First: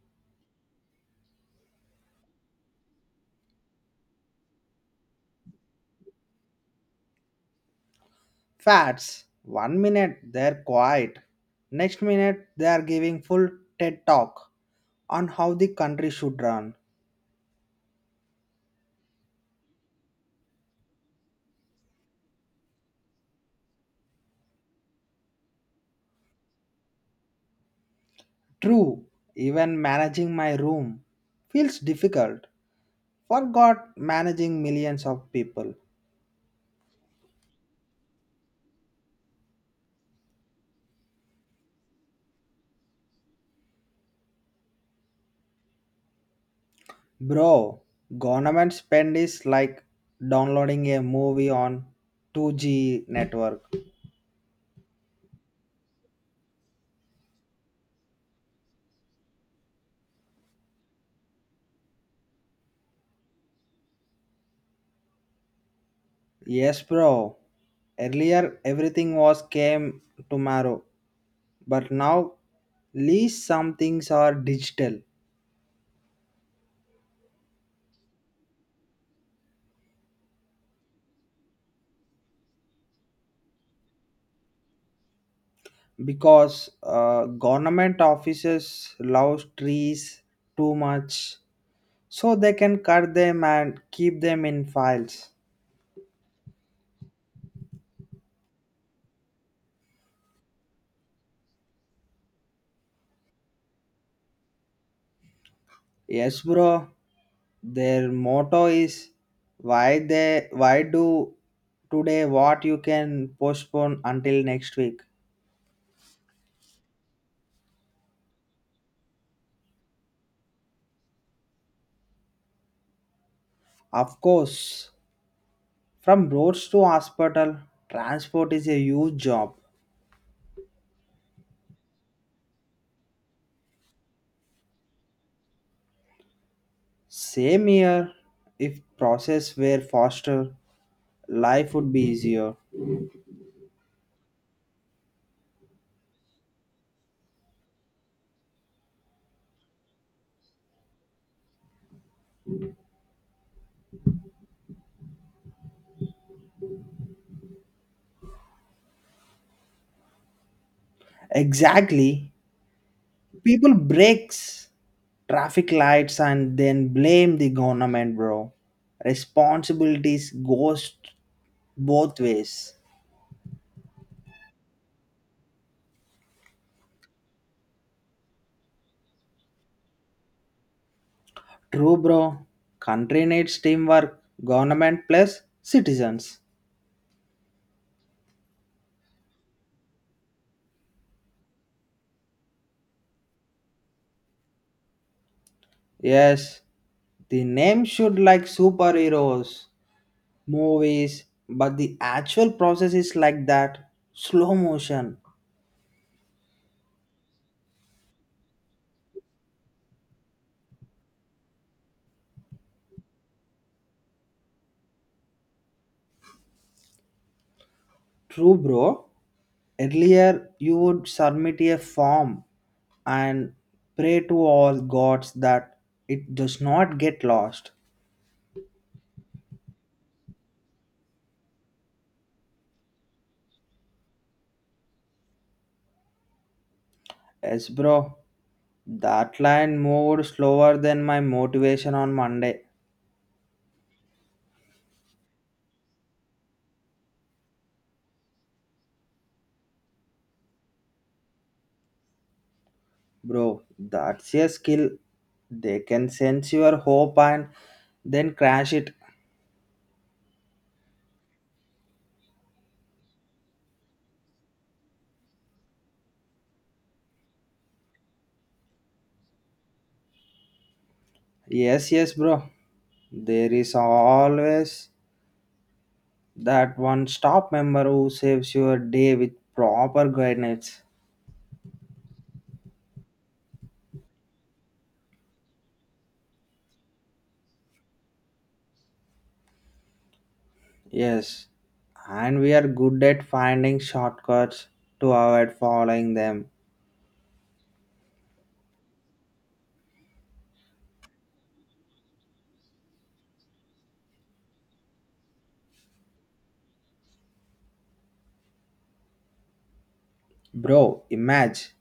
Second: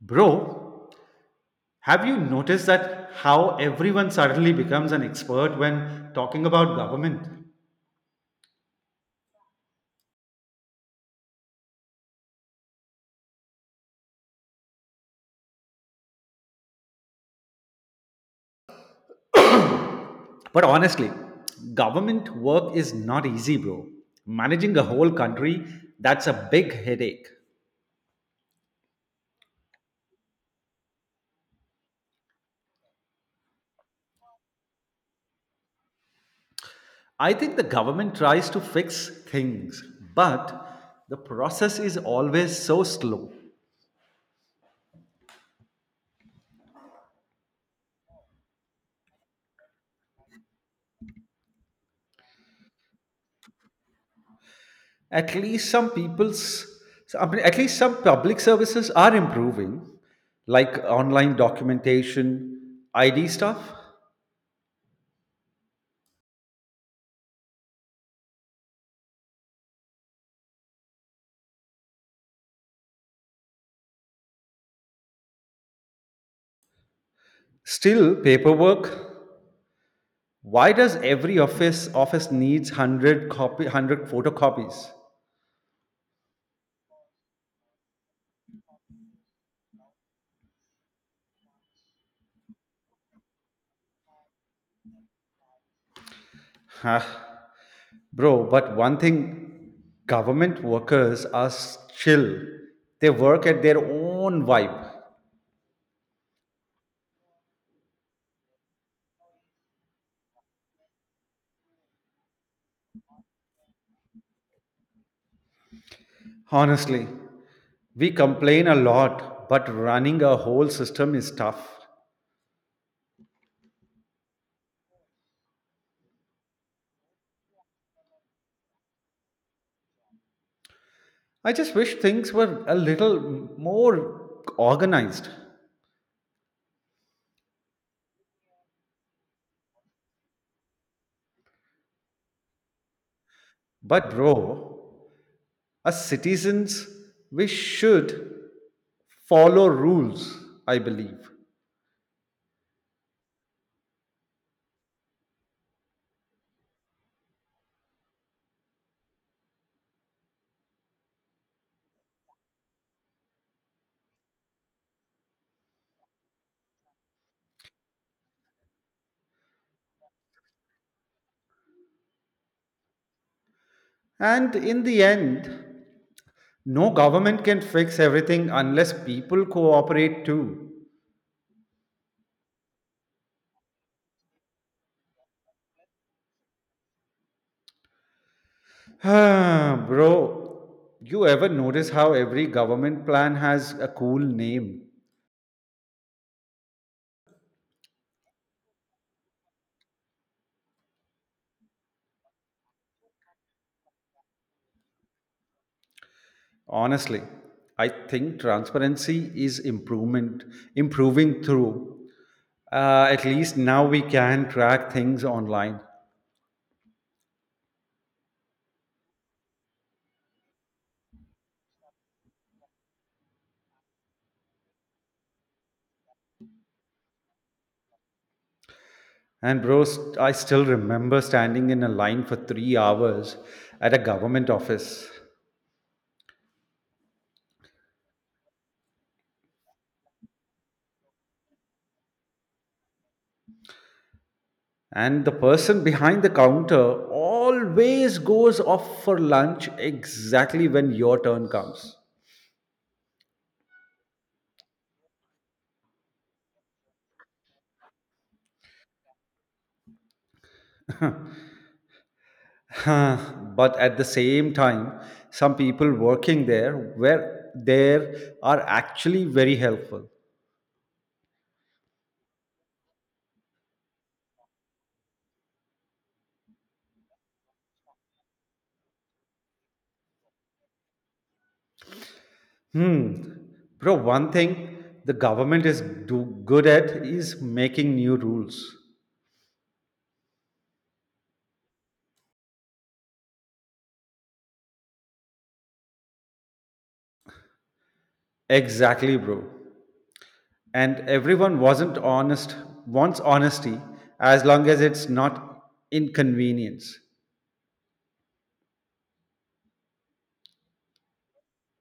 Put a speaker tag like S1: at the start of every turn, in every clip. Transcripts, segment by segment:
S1: Bro, have you noticed that how everyone suddenly becomes an expert when talking about government?
S2: Fats, one minute they're quiet, next minute they are giving full TED talk on how the country should run.
S1: But honestly, government work is not easy, bro. Managing a whole country, that's a big headache.
S2: True, even managing my room feels difficult. Forgot managing millions of people.
S1: I think the government tries to fix things, but the process is always so slow.
S2: Bro, government spend is like downloading a movie on 2G network.
S1: At least some people's I mean, at least some public services are improving, like online documentation, ID stuff.
S2: Yes, bro. Earlier everything was came tomorrow, but now least some things are digital
S1: Still paperwork. Why does every office needs 100 copy 100 photocopies?
S2: because government offices love trees too much, so they can cut them and keep them in files.
S1: Huh. Bro, but one thing government workers are chill. They work at their own vibe.
S2: Yes, bro. Their motto is why do today what you can postpone until next week.
S1: Honestly, we complain a lot, but running a whole system is tough.
S2: Of course, from roads to hospital, transport is a huge job.
S1: I just wish things were a little more organized.
S2: Same here, if process were faster, life would be easier.
S1: But, bro, as citizens, we should follow rules, I believe.
S2: Exactly. People breaks traffic lights and then blame the government, bro. Responsibilities goes both ways.
S1: And in the end, no government can fix everything unless people cooperate too.
S2: True, bro. Country needs teamwork, government plus citizens.
S1: Bro, you ever notice how every government plan has a cool name?
S2: Yes, the name should like superheroes movies, but the actual process is like that slow motion.
S1: Honestly, I think improving through. At least now we can track things online.
S2: True, bro. Earlier, you would submit a form and pray to all gods that it does not get lost.
S1: And bro, I still remember standing in a line for 3 hours at a government office.
S2: Yes, bro. That line moved slower than my motivation on Monday.
S1: And the person behind the counter always goes off for lunch exactly when your turn comes.
S2: Bro, that's a skill. They can sense your hope and then crash it.
S1: Huh, but at the same time, some people working there were there are actually very helpful.
S2: Yes, yes, bro. There is always that one stop member who saves your day with proper guidance.
S1: Hmm. Bro, one thing the government is do good at is making new rules.
S2: Yes, and we are good at finding shortcuts to avoid following them.
S1: Exactly, bro. And everyone wasn't honest wants honesty as long as it's not inconvenience.
S2: Bro, imagine.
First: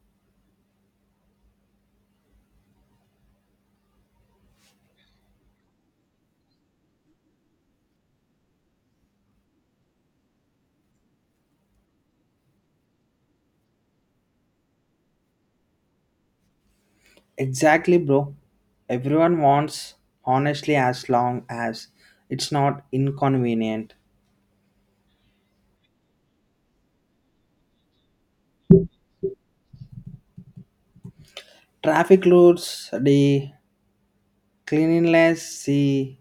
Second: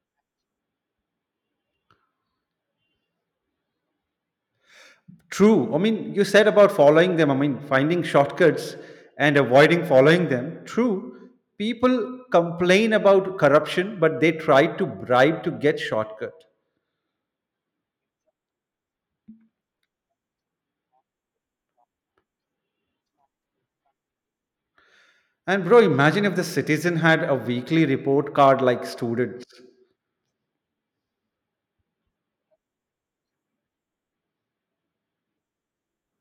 S1: True, I mean you said about following them, I mean finding shortcuts and avoiding following them. True, people complain about corruption but they try to bribe to get shortcut.
S2: Exactly, bro. Everyone wants honestly as long as it's not inconvenient.
S1: And bro, imagine if the citizen had a weekly report card like students.
S2: Traffic rules D, cleanliness C,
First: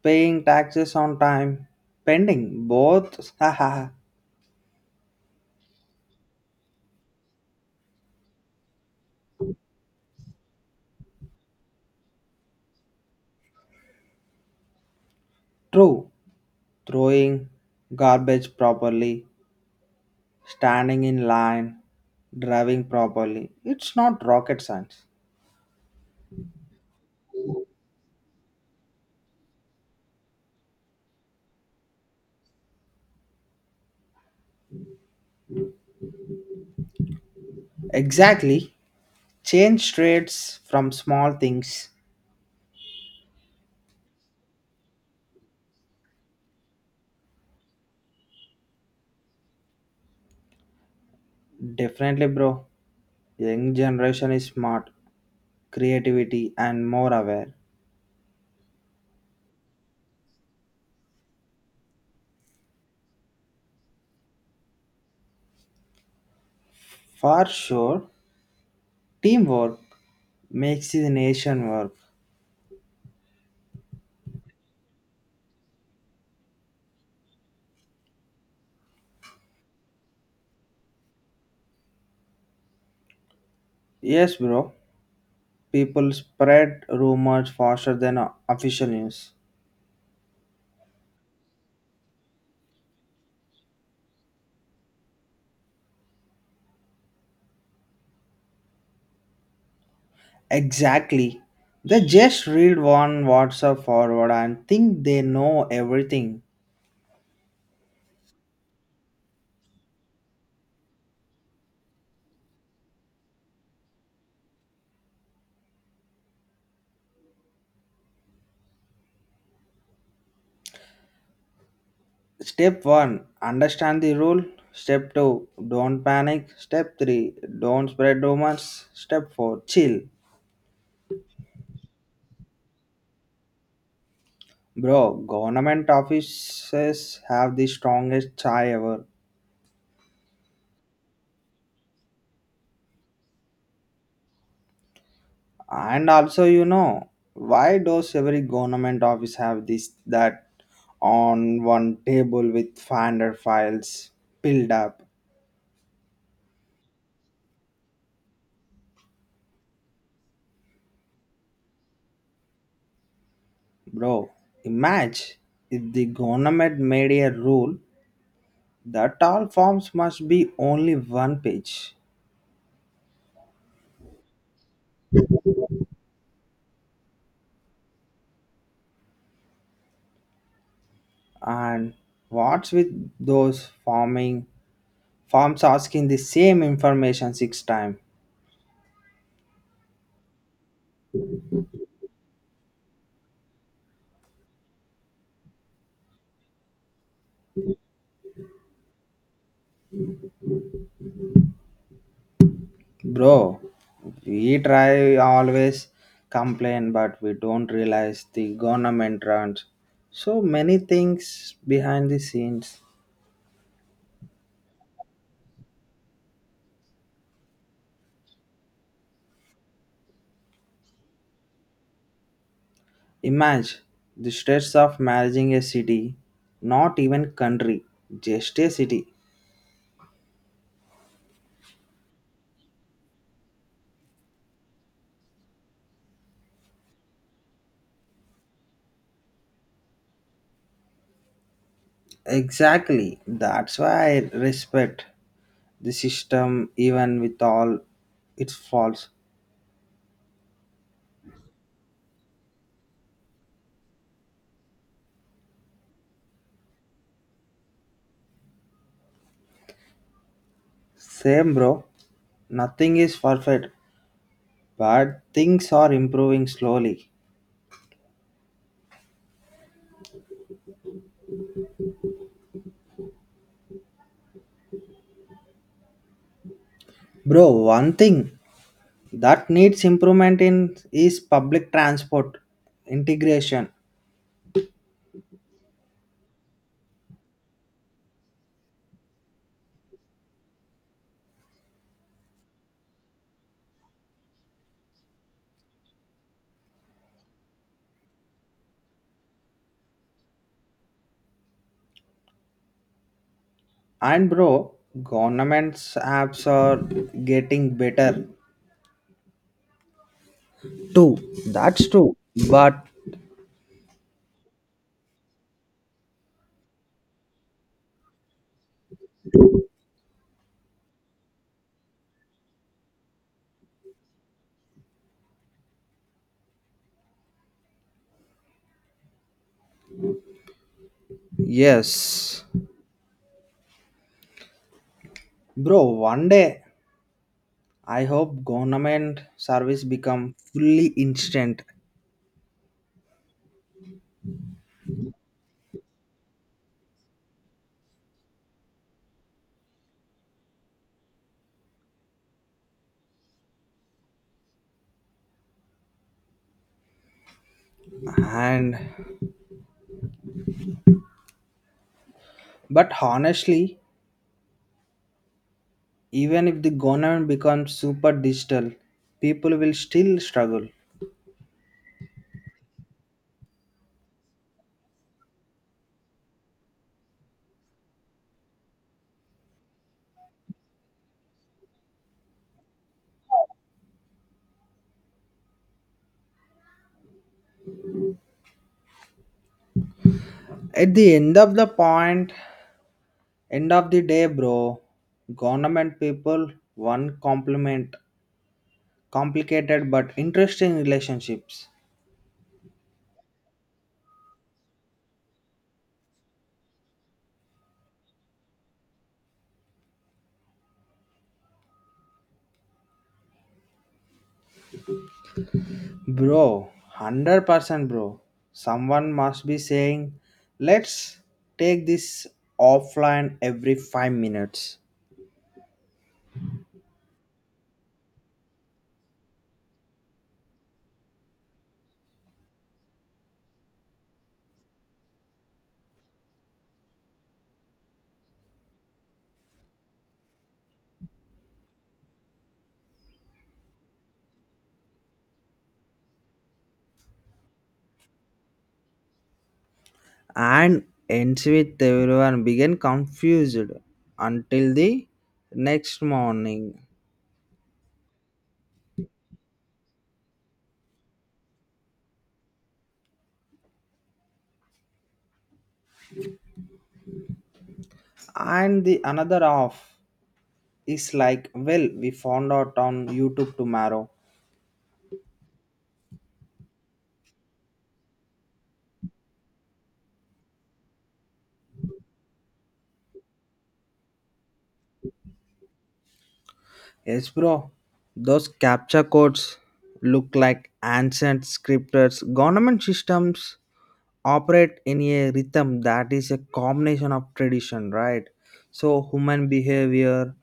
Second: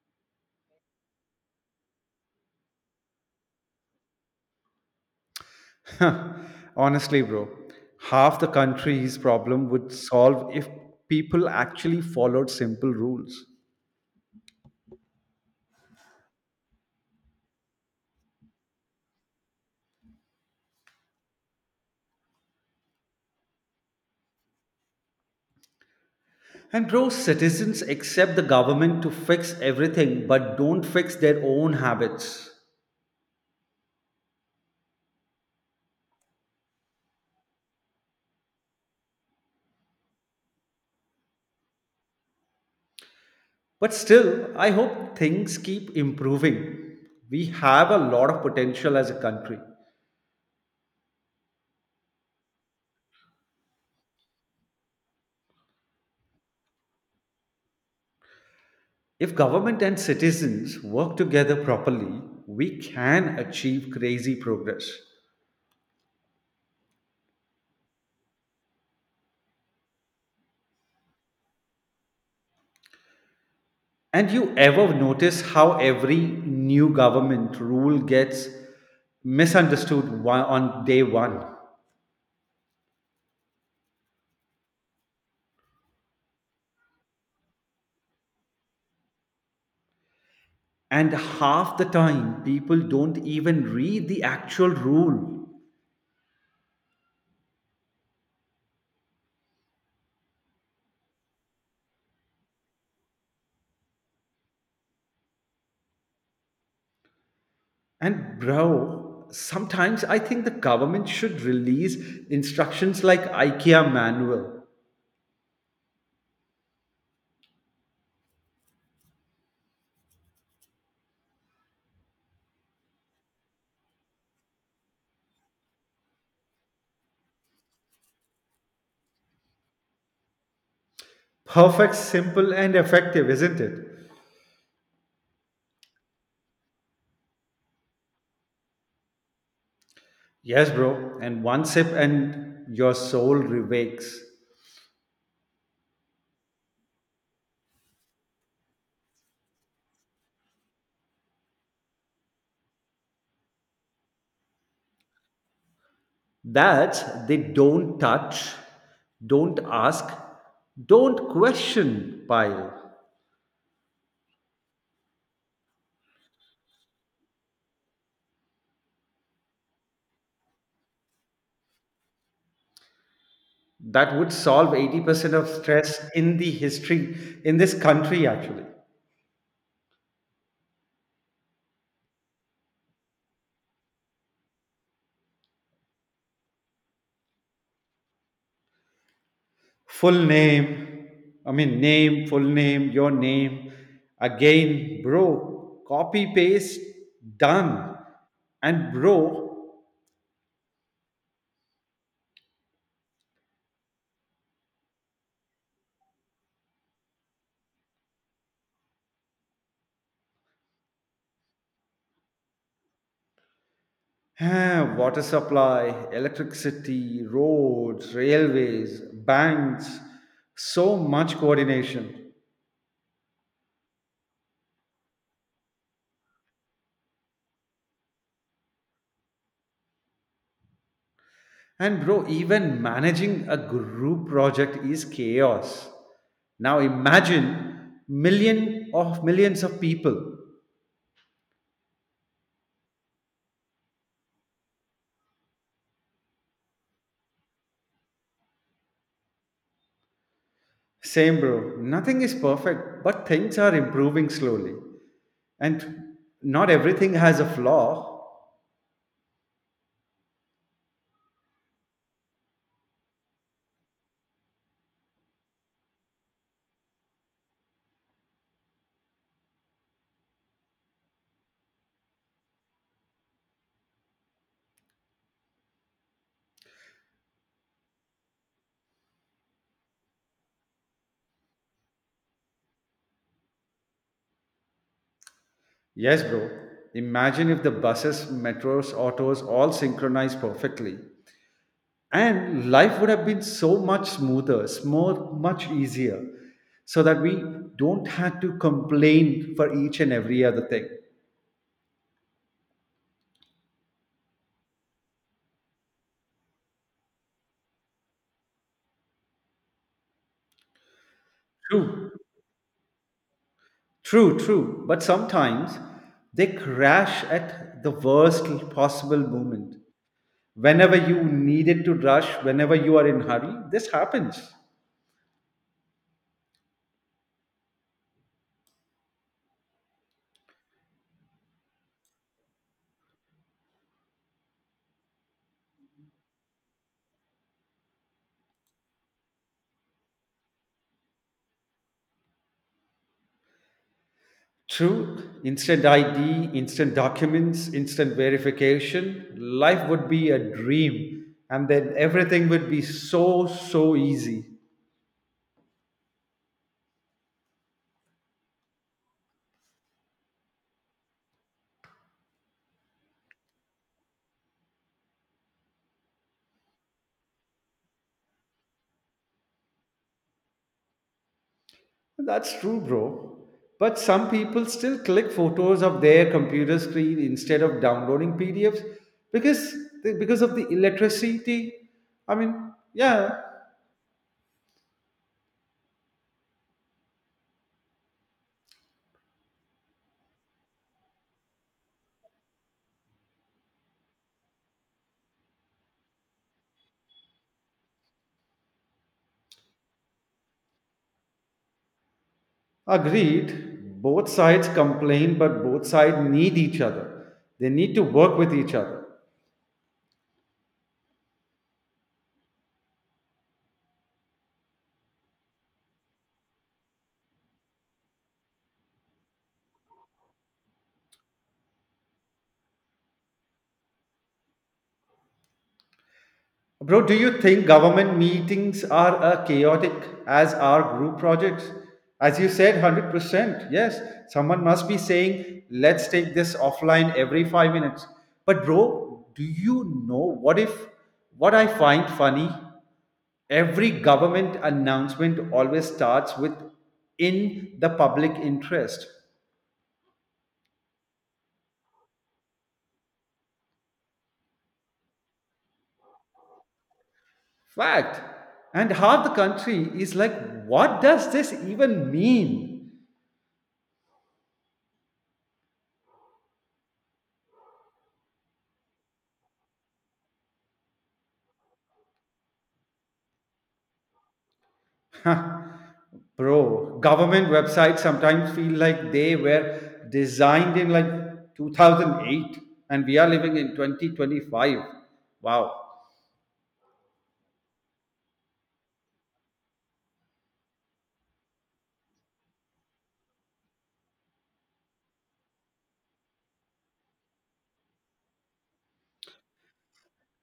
S2: paying taxes on time, pending both. Haha,
S1: Honestly, bro, half the country's problem would solve if people actually followed simple rules.
S2: true. Throwing garbage properly, standing in line, driving properly. It's not rocket science.
S1: And, bro, citizens accept the government to fix everything but don't fix their own habits.
S2: Exactly. Change traits from small things.
S1: But still, I hope things keep improving. We have a lot of potential as a country.
S2: Definitely, bro. Young generation is smart, creativity, and more aware.
S1: If government and citizens work together properly, we can achieve crazy progress.
S2: For sure, teamwork makes the nation work.
S1: And you ever notice how every new government rule gets misunderstood on day one?
S2: Yes, bro. People spread rumors faster than official news.
S1: And half the time, people don't even read the actual rule.
S2: Exactly. They just read one WhatsApp forward and think they know everything.
S1: And, bro, sometimes I think the government should release instructions like IKEA manual.
S2: Step 1: Understand the rule. Step 2: Don't panic. Step 3: Don't spread rumors. Step 4: Chill.
S1: Perfect, simple, and effective, isn't it?
S2: Bro, government offices have the strongest chai ever.
S1: Yes, bro. And one sip, and your soul revakes.
S2: And also, why does every government office have this that on one table with finder files piled up?
S1: That they don't touch, don't ask, don't question pile.
S2: Bro, imagine if the government made a rule that all forms must be only one page.
S1: That would solve 80% of stress in the history, in this country actually.
S2: And what's with those forming forms asking the same information six times?
S1: Full name, I mean, name, full name, your name. Again, bro, copy paste, done. And bro,
S2: Bro, we try always complain, but we don't realize the government runs so many things behind the scenes.
S1: water supply, electricity, roads, railways, banks, so much coordination.
S2: Imagine the stress of managing a city, not even country, just a city.
S1: And bro, even managing a group project is chaos. Now imagine million of millions of people.
S2: Exactly. That's why I respect the system even with all its faults.
S1: Same bro, nothing is perfect, but things are improving slowly. And not everything has a flaw.
S2: Same bro. Nothing is perfect, but things are improving slowly. Bro, one thing that needs improvement in is public transport integration.
S1: Yes, bro. Imagine if the buses, metros, autos all synchronize perfectly, and life would have been so much smoother more much easier, so that we don't have to complain for each and every other thing.
S2: And bro, government's apps are getting better, true, that's
S1: True,
S2: true. But
S1: true, true, but sometimes they crash at the worst possible moment, whenever you needed to rush, whenever you are in hurry this happens.
S2: yes, bro, one day I hope government service become fully instant.
S1: True, instant ID, instant documents, instant verification. Life would be a dream, and then everything would be so, so easy.
S2: And but honestly, even if the government becomes super digital, people will still struggle.
S1: That's true, bro. But some people still click photos of their computer screen instead of downloading PDFs because because of the electricity. I mean, yeah,
S2: At the end of the day, bro, government people one compliment complicated but interesting relationships.
S1: agreed. Both sides complain, but both sides need each other. They need to work with each other.
S2: Bro, 100% bro. Someone must be saying, let's take this offline every 5 minutes.
S1: Bro, do you think government meetings are chaotic as are group projects? As you said, 100%. Yes, someone must be saying, let's take this offline every 5 minutes. But, bro, do you know what if what I find funny? Every government announcement always starts with in the public interest.
S2: And ends with everyone begin confused until the next morning.
S1: Fact. And half the country is like, what does this even mean?
S2: And the another half is like, well, we found out on YouTube tomorrow.
S1: Bro, government websites sometimes feel like they were designed in like 2008 and we are living in 2025. Wow.
S2: Yes, bro. Those capture codes look like ancient scriptures. Government systems operate in a rhythm that is a combination of tradition, right? So human behavior,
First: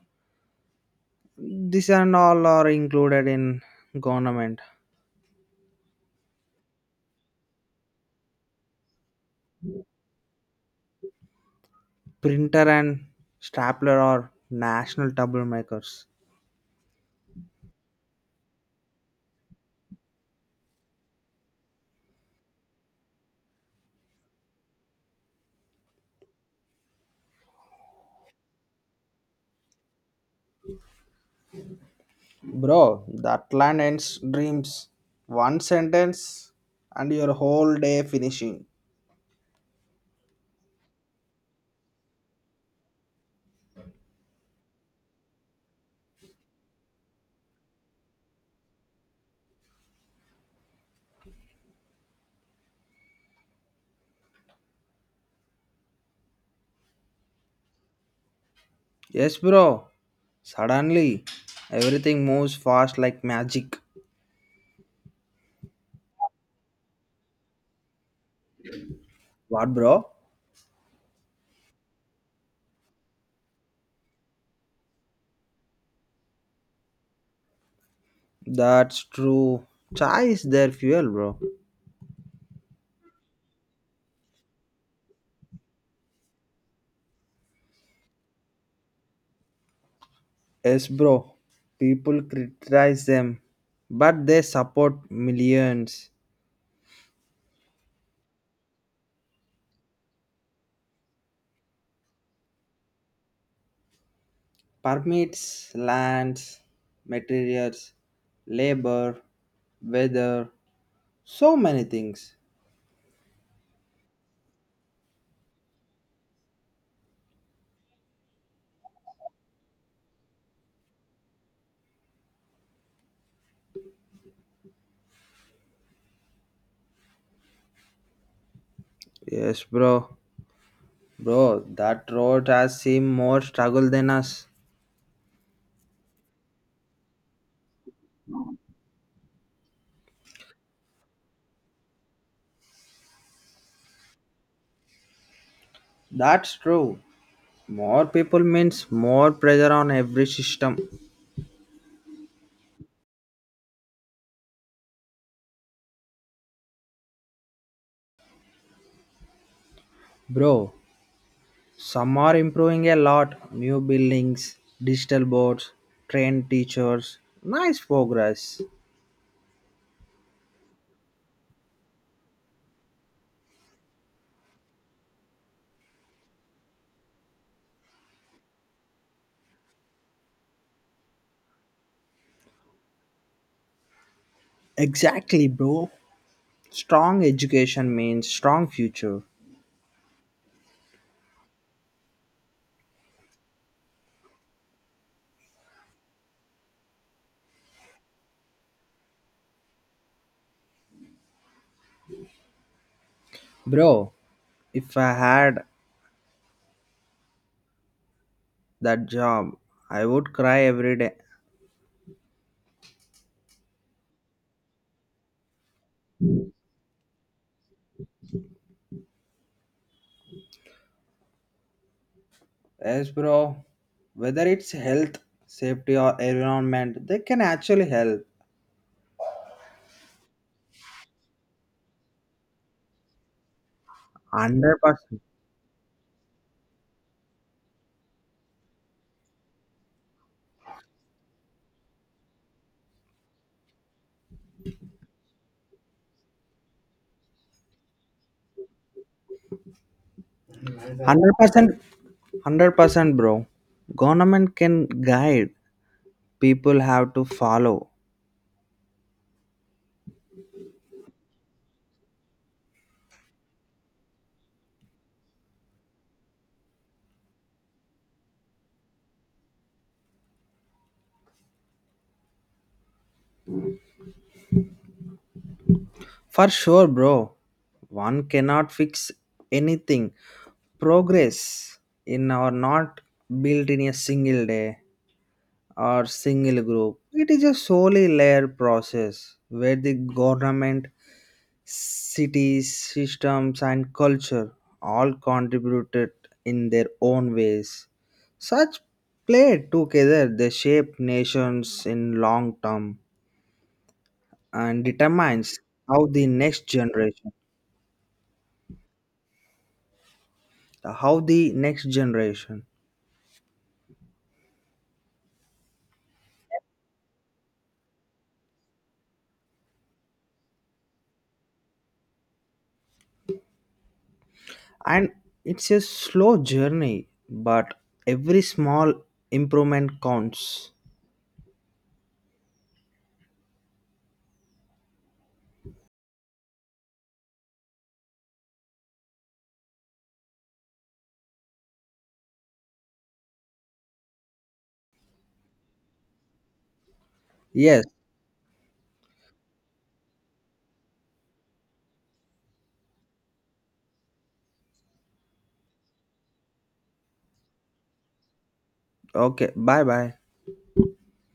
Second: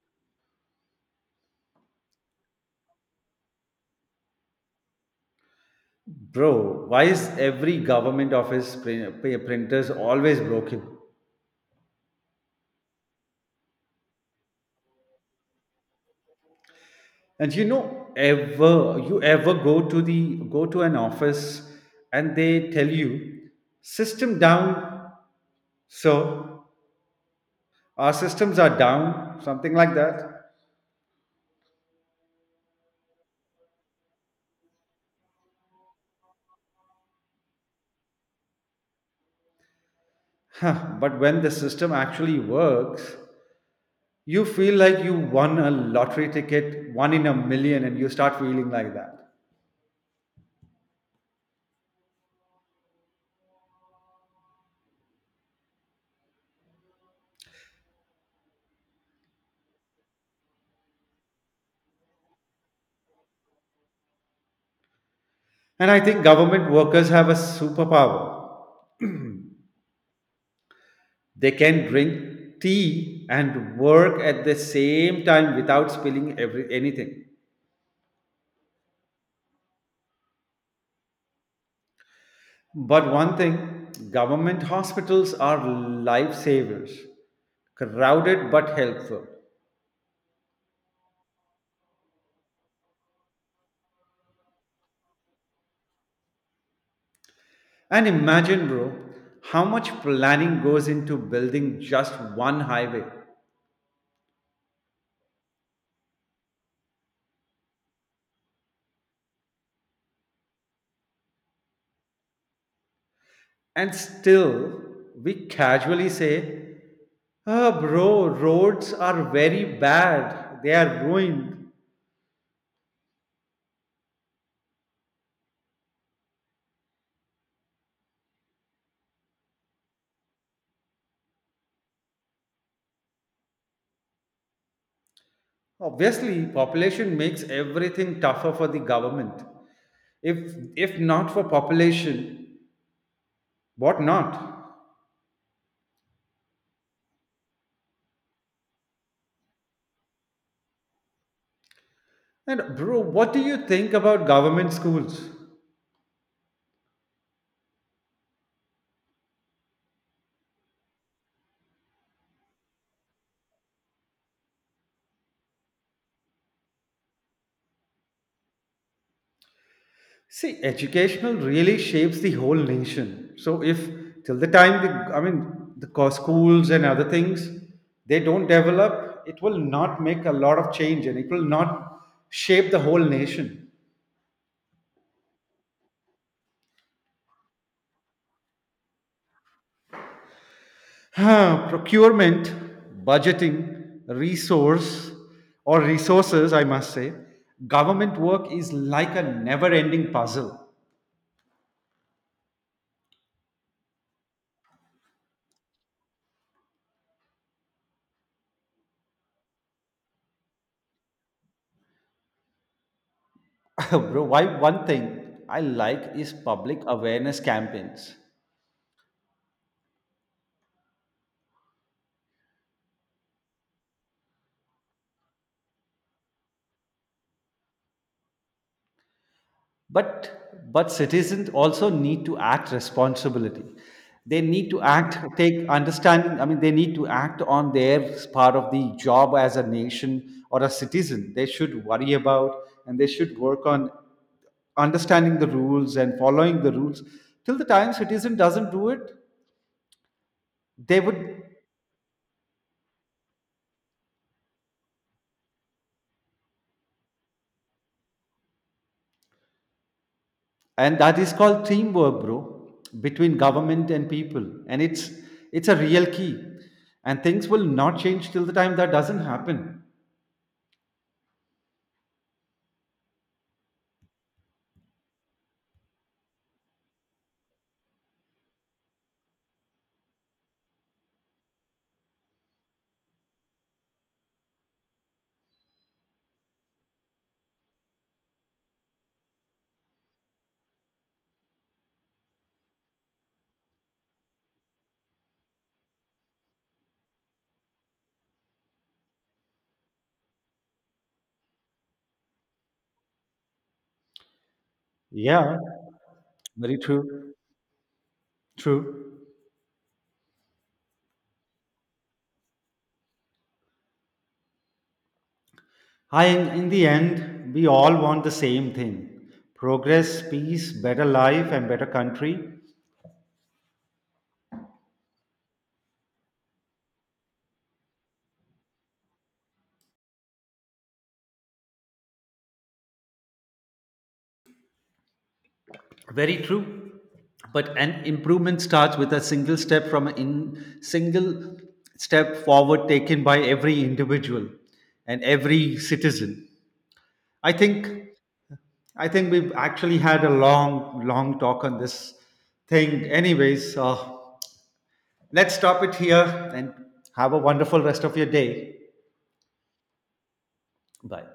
S2: these and all are included in government.
S1: Bro, why is every government office printers always broken?
S2: Printer and stapler are national troublemakers.
S1: And you know, ever you ever go to the go to an office and they tell you system down, sir. Our systems are down, something like that.
S2: Bro, that land ends dreams. One sentence and your whole day finishing.
S1: Huh, but when the system actually works, you feel like you won a lottery ticket, one in a million, and you start feeling like that.
S2: Yes, bro. Suddenly, everything moves fast like magic.
S1: And I think government workers have a superpower.
S2: What, bro?
S1: They can drink tea and work at the same time without spilling anything.
S2: That's true. Chai is their fuel, bro.
S1: But one thing government hospitals are lifesavers, crowded but helpful.
S2: Yes, bro. People criticize them, but they support millions.
S1: And imagine, bro, how much planning goes into building just one highway.
S2: Permits, lands, materials, labor, weather, so many things.
S1: And still, we casually say, ah, bro, roads are very bad. They are ruined.
S2: Yes, bro. Bro, that road has seen more struggle than us.
S1: Obviously, population makes everything tougher for the government. If not for population, what not?
S2: That's true. More people means more pressure on every system.
S1: And bro, what do you think about government schools?
S2: Bro, some are improving a lot. New buildings, digital boards, trained teachers. Nice progress.
S1: See, educational really shapes the whole nation. So if till the time I mean the schools and other things, they don't develop, it will not make a lot of change and it will not shape the whole nation.
S2: Exactly, bro. Strong education means strong future.
S1: Huh. Procurement, budgeting, resources, I must say, government work is like a never-ending puzzle.
S2: Bro, if I had that job, I would cry every day.
S1: Bro, why one thing I like is public awareness campaigns,
S2: Yes, bro. Whether it's health, safety, or environment, they can actually help.
S1: but citizens also need to act responsibility, they need to act
S2: 100%.
S1: take understanding I mean they need to act on their part of the job. As a nation or a citizen, they should worry about, and they should work on understanding the rules and following the rules. Till the time citizen doesn't do it, they would.
S2: 100%. 100%, bro. Government can guide, people have to follow.
S1: And that is called teamwork, bro, between government and people. And it's a real key, and things will not change till the time that doesn't happen.
S2: For sure, bro. One cannot fix anything. Progress in our not built in a single day or single group. It is a solely layer process where the government, cities, systems, and culture all contributed in their own ways. Such play together they shape nations in long term and determines
S1: Yeah,
S2: how the next
S1: very
S2: generation
S1: true. True.
S2: how the next generation.
S1: I, in the end, we all want the same thing: progress, peace, better life, and better country.
S2: And it's a slow journey, but every small improvement counts.
S1: Very true. But an improvement starts with a single step, from single step forward taken by every individual and every citizen. I
S2: Yes,
S1: think I think we've actually had a long, long talk on this thing. Anyways, let's stop it here and have a wonderful rest of your day.
S2: okay, bye bye.
S1: Bye.